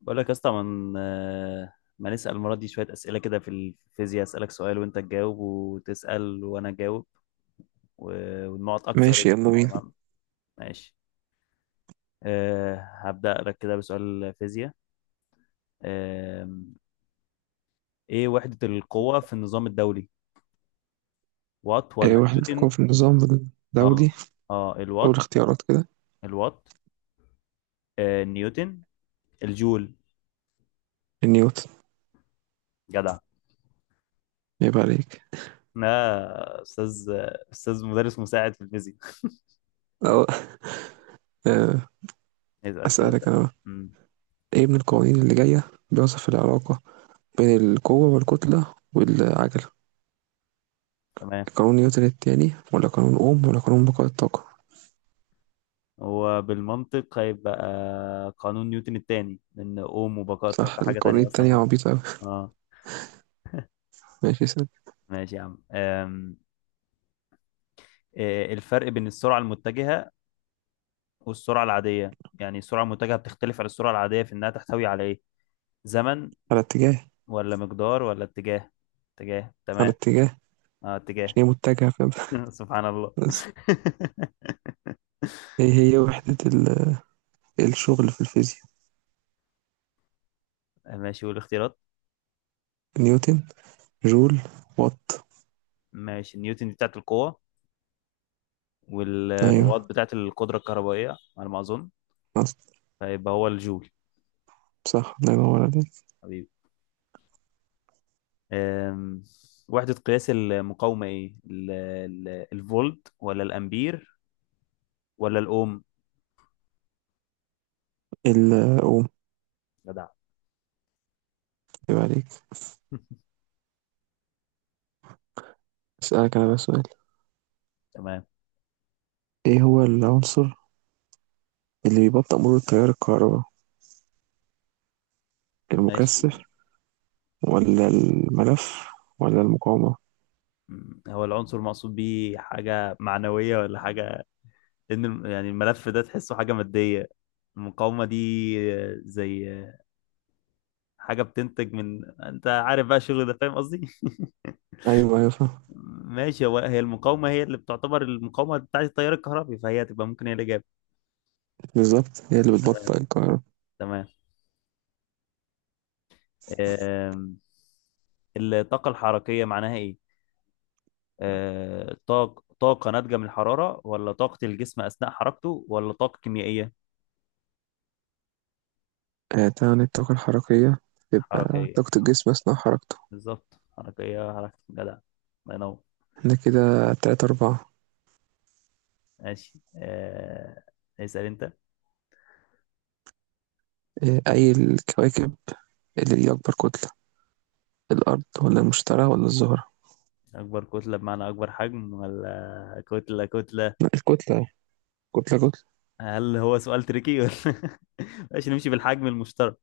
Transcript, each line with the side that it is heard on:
left: بقول لك يا اسطى ما نسأل المرة دي شوية أسئلة كده في الفيزياء. أسألك سؤال وأنت تجاوب، وتسأل وأنا أجاوب. والنقط أكتر.
right: ماشي، يلا بينا.
left: تمام، ماشي. أه، هبدأ لك كده بسؤال فيزياء. أه، إيه وحدة القوة في النظام الدولي؟ وات
right: آه،
left: ولا
right: وحدة القوة
left: نيوتن؟
right: في النظام
left: اه،
right: الدولي.
left: اه
right: أول
left: الوات.
right: اختيارات كده.
left: الوات، أه، نيوتن، الجول.
right: نيوتن.
left: جدع.
right: عيب عليك.
left: لا، أستاذ. أستاذ مدرس مساعد في الفيزياء.
right: أو. آه،
left: اسأل كده أنت.
right: أسألك أنا بقى،
left: مم،
right: إيه من القوانين اللي جاية بيوصف العلاقة بين القوة والكتلة والعجلة؟
left: تمام.
right: قانون نيوتن التاني ولا قانون أوم ولا قانون بقاء الطاقة؟
left: هو بالمنطق هيبقى قانون نيوتن الثاني، لأن أوم وبقاء
right: صح،
left: الطاقة حاجة
right: القوانين
left: تانية أصلا
right: التانية
left: خالص.
right: عبيطة أوي.
left: اه.
right: ماشي سنة.
left: ماشي يا عم. إيه الفرق بين السرعة المتجهة والسرعة العادية؟ يعني السرعة المتجهة بتختلف عن السرعة العادية في إنها تحتوي على إيه؟ زمن
right: على اتجاه.
left: ولا مقدار ولا اتجاه؟ اتجاه،
right: على
left: تمام.
right: اتجاه،
left: اه، اتجاه.
right: عشان هي متجهة، فاهم.
left: سبحان الله.
right: بس، إيه هي وحدة الشغل في الفيزياء؟
left: ماشي، والاختيارات؟
right: نيوتن. جول. وات.
left: ماشي، نيوتن دي بتاعت القوة، والوات
right: أيوه
left: بتاعت القدرة الكهربائية على ما أظن، فيبقى هو الجول.
right: صح، الله ينور عليك.
left: حبيبي. أم، وحدة قياس المقاومة ايه؟ الفولت ولا الامبير ولا الاوم؟
right: الأم.
left: جدع.
right: يبقى عليك. أسألك أنا بقى سؤال،
left: تمام،
right: إيه هو العنصر اللي بيبطئ مرور التيار الكهرباء،
left: ماشي.
right: المكثف ولا الملف ولا المقاومة؟
left: أمم، هو العنصر المقصود بيه حاجة معنوية ولا حاجة؟ لأن يعني الملف ده تحسه حاجة مادية. المقاومة دي، زي حاجة بتنتج من أنت عارف بقى الشغل ده، فاهم قصدي؟
right: أيوه أيوه، فاهم.
left: ماشي، هي المقاومة هي اللي بتعتبر المقاومة بتاعت التيار الكهربي، فهي هتبقى ممكن هي الإجابة.
right: بالظبط، هي اللي بتبطئ الكهرباء.
left: تمام. آم، الطاقة الحركية معناها إيه؟ آه، طاقة ناتجة من الحرارة، ولا طاقة الجسم أثناء حركته، ولا طاقة كيميائية؟
right: آه، تعني الطاقة الحركية تبقى
left: حركية.
right: طاقة الجسم أثناء حركته.
left: بالظبط حركية، حركة. جدع، الله ينور.
right: احنا كده 3-4.
left: ماشي، آه، اسأل أنت.
right: آه، أي الكواكب اللي ليها أكبر كتلة، الأرض ولا المشتري ولا الزهرة؟
left: أكبر كتلة بمعنى أكبر حجم، ولا كتلة كتلة؟
right: لا الكتلة، كتلة كتلة.
left: هل هو سؤال تريكي ولا ماشي، نمشي بالحجم المشترك.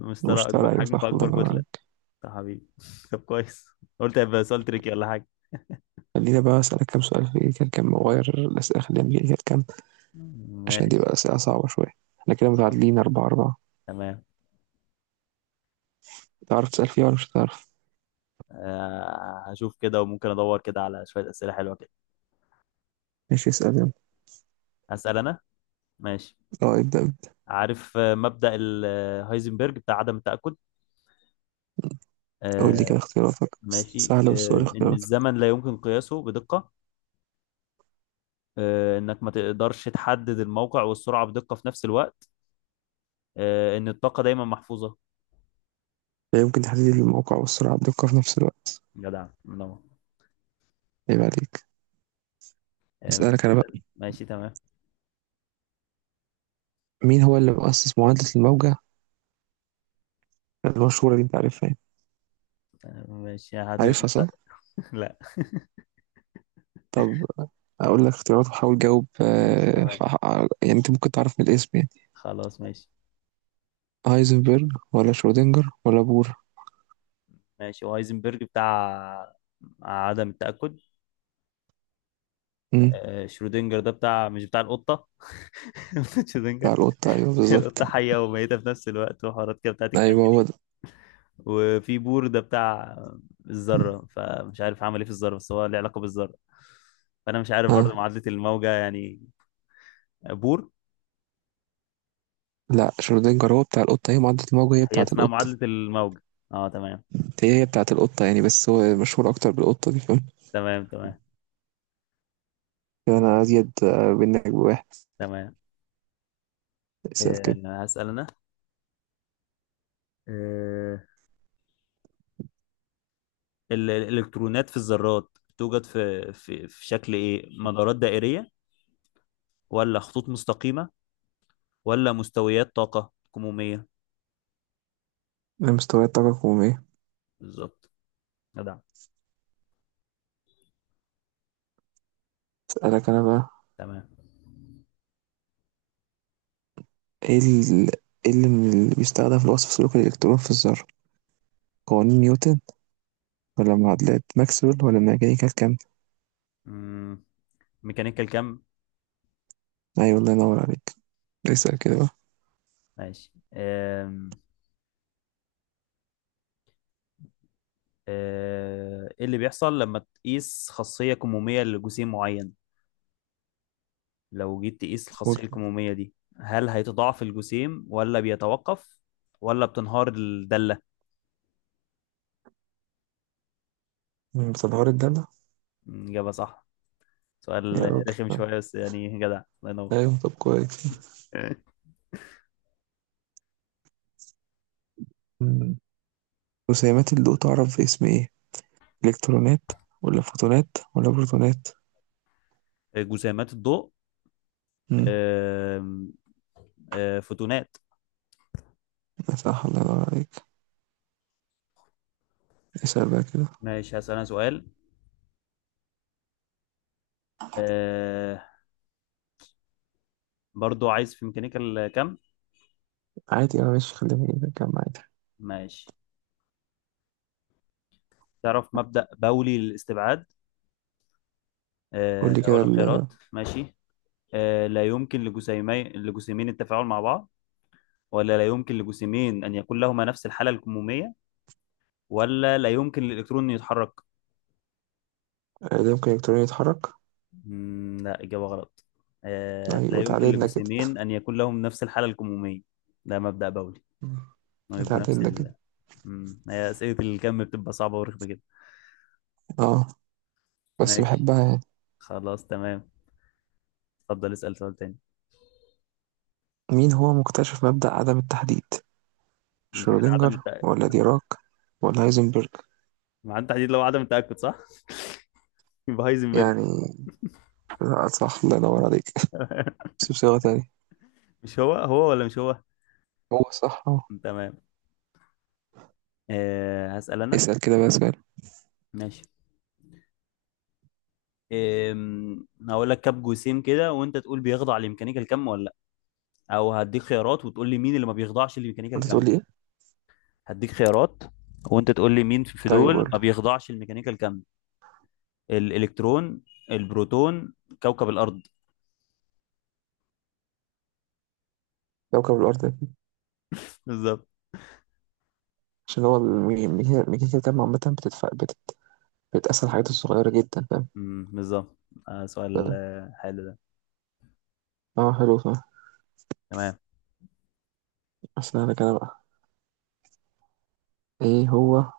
left: المشترك أكبر
right: المشتري، أيوه
left: حجم،
right: صح، الله
left: فأكبر
right: ينور
left: كتلة.
right: عليك.
left: طب حبيبي طب كويس. قلت هيبقى سؤال تريكي ولا حاجة.
right: خلينا بقى أسألك كام سؤال، في كان كام مغير الأسئلة، خلينا نجيب كام. عشان دي
left: ماشي،
right: بقى أسئلة صعبة شوية. احنا كده
left: خلصان.
right: متعادلين، 4-4.
left: تمام.
right: تعرف تسأل فيها ولا مش هتعرف؟
left: آه، هشوف كده، وممكن ادور كده على شويه اسئله حلوه كده.
right: ماشي اسأل، يلا.
left: هسال انا. ماشي.
right: اه، ابدأ ابدأ.
left: عارف مبدا هايزنبرج بتاع عدم التاكد؟
right: قول لي
left: آه،
right: كده اختياراتك، بس
left: ماشي،
right: سهلة، بس قول
left: آه، ان
right: اختياراتك.
left: الزمن لا يمكن قياسه بدقه، آه، انك ما تقدرش تحدد الموقع والسرعه بدقه في نفس الوقت، آه، ان الطاقه دايما محفوظه.
right: لا يمكن تحديد الموقع والسرعة بدقة في نفس الوقت.
left: جدع، منور.
right: عيب عليك.
left: آه،
right: اسألك
left: ماشي.
right: أنا بقى،
left: ماشي، تمام.
right: مين هو اللي مؤسس معادلة الموجة المشهورة اللي أنت عارفها يعني؟
left: آه، ماشي، هعتبر
right: عارفها صح؟
left: نفسك. لا.
right: طب، أقول لك اختيارات وحاول تجاوب،
left: ماشي، تمام،
right: يعني أنت ممكن تعرف من الاسم، يعني.
left: خلاص، ماشي.
right: هايزنبرج ولا شرودنجر ولا بور؟
left: ماشي، وهايزنبرج بتاع عدم التاكد.
right: امم.
left: آه، شرودنجر ده بتاع، مش بتاع القطة؟
right: بتاع
left: شرودنجر.
right: القطة، أيوه بالظبط.
left: القطة حية وميتة في نفس الوقت، وحوارات كده بتاعت الكم
right: أيوه
left: دي.
right: هو ده.
left: وفي بور ده بتاع الذرة، فمش عارف عمل ايه في الذرة، بس هو له علاقة بالذرة. فأنا مش عارف برضه
right: ها.
left: معادلة الموجة يعني. بور.
right: لا، شرودنجر هو بتاع القطة، هي معضلة الموجة هي
left: هي
right: بتاعة
left: اسمها
right: القطة.
left: معادلة الموجة؟ اه تمام.
right: هي بتاعة القطة يعني، بس هو مشهور أكتر بالقطة دي، فاهم.
left: تمام، تمام،
right: يعني أنا أزيد منك بواحد.
left: تمام.
right: اسأل كده.
left: آه، هسأل أنا. آه، الإلكترونات في الذرات توجد في شكل ايه؟ مدارات دائرية، ولا خطوط مستقيمة، ولا مستويات طاقة كمومية؟
right: أنا مستويات طاقة كمية.
left: بالظبط. جدع.
right: أسألك أنا بقى،
left: تمام.
right: إيه ال- إيه اللي اللي بيستخدم في وصف سلوك الإلكترون في الذرة؟ قوانين نيوتن ولا معادلات ماكسويل ولا الميكانيكا الكم؟
left: مم، ميكانيكال كم.
right: أيوة الله ينور عليك. اسأل كده بقى.
left: ماشي. أم، أه، ايه اللي بيحصل لما تقيس خاصية كمومية لجسيم معين؟ لو جيت تقيس
right: قول.
left: الخاصية الكمومية دي، هل هيتضاعف الجسيم، ولا بيتوقف، ولا بتنهار الدالة؟
right: بتنهار الدالة.
left: مم، إجابة صح.
right: يا
left: سؤال
right: راجل،
left: رخم
right: طب.
left: شوية بس يعني جدع. الله ينور.
right: أيوة، طب كويس. مم. رسيمات الضوء تعرف باسم إيه؟ الكترونات ولا فوتونات ولا بروتونات؟
left: جسيمات الضوء.
right: امم.
left: أم، أه، فوتونات.
right: صح الله ينور عليك. اسال بقى كده.
left: ماشي، هسأل أنا سؤال. آه، برضو عايز في ميكانيكال كم.
right: عادي اه، ماشي، خلينا نكمل عادي.
left: ماشي. تعرف مبدأ بولي للاستبعاد؟
right: قول
left: آه،
right: لي
left: أقول
right: كده.
left: لك خيارات، ماشي. آه، لا يمكن لجسيمين التفاعل مع بعض، ولا لا يمكن لجسيمين أن يكون لهما نفس الحالة الكمومية، ولا لا يمكن للإلكترون أن يتحرك.
right: ده ممكن الكترون يتحرك.
left: مم، لا، إجابة غلط. آه، لا
right: ايوه،
left: يمكن
right: اتعادلنا كده.
left: لجسيمين أن يكون لهم نفس الحالة الكمومية. ده مبدأ بولي،
right: مم.
left: إنهم يبقوا نفس
right: اتعادلنا كده.
left: ال. مم، هي أسئلة الكم بتبقى صعبة ورخمة كده.
right: اه، بس
left: ماشي،
right: بحبها يعني.
left: خلاص، تمام. اتفضل، اسأل سؤال تاني.
right: مين هو مكتشف مبدأ عدم التحديد،
left: ده كده عدم
right: شرودنجر
left: التأكد
right: ولا ديراك ولا هايزنبرج؟
left: مع التحديد، لو عدم التأكد صح؟ يبقى هايزنبرج.
right: يعني لا، صح الله ينور عليك. بس بصيغة تانية.
left: مش هو، هو ولا مش هو؟
right: هو صح اهو.
left: تمام. أه، هسأل أنا.
right: اسأل كده بقى سؤال.
left: ماشي. أم، هقول لك كام جسيم كده وانت تقول بيخضع لميكانيكا كم ولا لا. او هديك خيارات وتقول لي مين اللي ما بيخضعش لميكانيكا
right: انت تقول
left: كم.
right: لي ايه؟
left: هديك خيارات، وانت تقول لي مين في
right: طيب
left: دول
right: قول
left: ما
right: لي.
left: بيخضعش لميكانيكا كم. الالكترون، البروتون، كوكب الارض.
right: كوكب الأرض.
left: بالظبط.
right: عشان هو الميزانية الجامعة عامة بتدفع بتقسم الحاجات الصغيرة جدا، فاهم.
left: مم، بالظبط. آه، سؤال
right: ف-
left: حلو ده.
right: اه حلو، فاهم.
left: تمام.
right: أحسن أنا كده بقى. إيه هو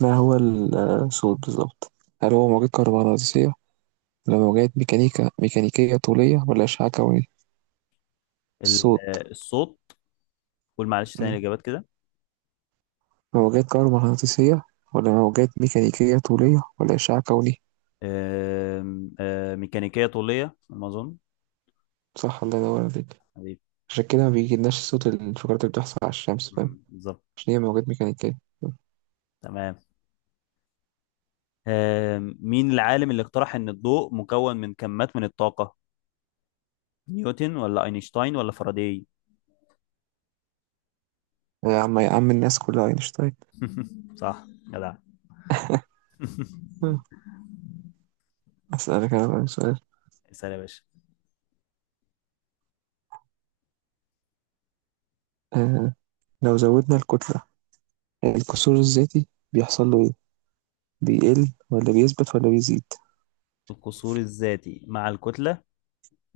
right: ما هو الصوت بالظبط؟ هل هو موجات كهرومغناطيسية ولا موجات ميكانيكية طولية ولا أشعة كونية؟ الصوت.
left: الصوت. قول معلش تاني
right: مم.
left: الاجابات كده.
right: موجات كهرومغناطيسية ولا موجات ميكانيكية طولية ولا أشعة كونية.
left: آم، ميكانيكية طولية على ما أظن.
right: صح الله ينور عليك.
left: أيوة.
right: عشان كده ما بيجيلناش صوت الانفجارات اللي بتحصل على الشمس، فاهم.
left: مم، بالظبط.
right: عشان هي موجات ميكانيكية.
left: تمام. آم، مين العالم اللي اقترح إن الضوء مكون من كمات من الطاقة؟ نيوتن ولا أينشتاين ولا فاراداي؟
right: يا عم يا عم، الناس كلها أينشتاين.
left: صح، جدع.
right: أسألك أنا بقى سؤال.
left: اسأل يا باشا.
right: آه لو زودنا الكتلة الكسور الذاتي بيحصل له إيه؟ بيقل ولا بيثبت ولا بيزيد؟
left: القصور الذاتي مع الكتلة،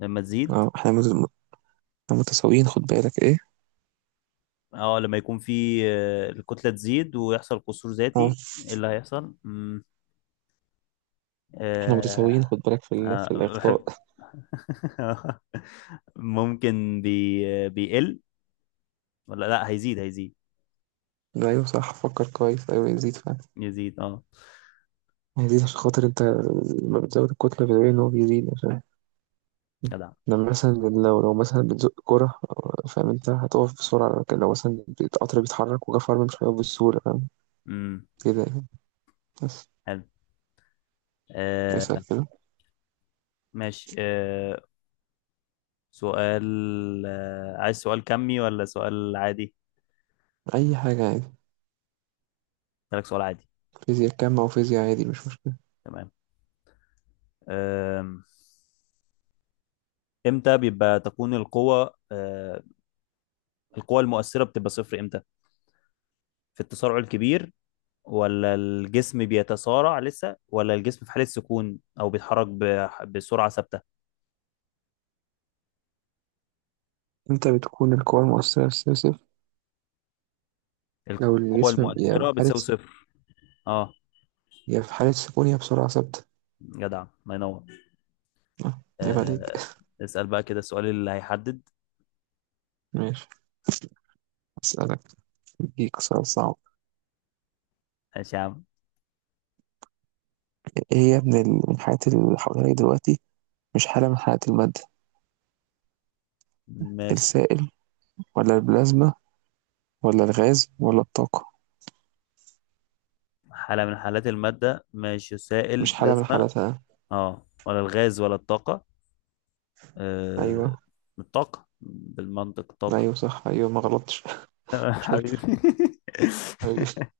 left: لما تزيد.
right: أه، إحنا متساويين، خد بالك إيه؟
left: اه، لما يكون في الكتلة تزيد ويحصل قصور
right: أه،
left: ذاتي، ايه اللي هيحصل؟ مم.
right: إحنا متساويين،
left: آه.
right: خد بالك في
left: آه،
right: الإخطاء.
left: بحب. ممكن بي آه، بيقل، ولا لا، هيزيد، هيزيد.
right: أيوه صح، فكر كويس، أيوه يزيد فعلا.
left: يزيد، اه.
right: هيزيد عشان خاطر أنت، لما بتزود الكتلة بتلاقي إن هو بيزيد، عشان
left: جدع.
right: لما مثلا، لو مثلا بتزق كرة، فاهم، أنت هتقف بسرعة، لكن لو مثلا القطر بيتحرك وجا فرمل مش هيقف بسهولة، فاهم.
left: امم.
right: كده يعني. بس.
left: حلو.
right: اسأل
left: آه،
right: كده.
left: ماشي. آه، سؤال. آه، عايز سؤال كمي ولا سؤال عادي؟
right: أي حاجة، عادي.
left: لك سؤال عادي.
right: فيزياء كم أو فيزياء عادي مش مشكلة.
left: تمام. آم، امتى بيبقى تكون القوة آه، القوة المؤثرة بتبقى صفر امتى؟ في التسارع الكبير، ولا الجسم بيتسارع لسه، ولا الجسم في حالة سكون او بيتحرك بسرعة ثابتة؟
right: أنت بتكون القوى المؤثرة في الصفر، لو
left: القوة
right: الجسم يا في
left: المؤثرة
right: حالة
left: بتساوي
right: س-
left: صفر. اه.
right: يا في حالة سكون يا بسرعة ثابتة.
left: جدع، الله ينور.
right: آه، عيب عليك.
left: آه، اسأل بقى كده السؤال اللي هيحدد.
right: ماشي، أسألك، أديك سؤال صعب.
left: ماشي يا عم.
right: إيه هي من الحالات اللي حواليك دلوقتي، مش حالة من حالات المادة؟
left: ماشي،
right: السائل ولا البلازما ولا الغاز ولا الطاقة؟
left: حالة من حالات المادة. ماشي، سائل،
right: مش حالة من
left: بلازما.
right: حالاتها.
left: اه، ولا الغاز ولا الطاقة. آه،
right: أيوه
left: الطاقة بالمنطق، طاقة.
right: أيوه صح، أيوه ما غلطتش. شكرا
left: حبيبي.
right: حبيبي.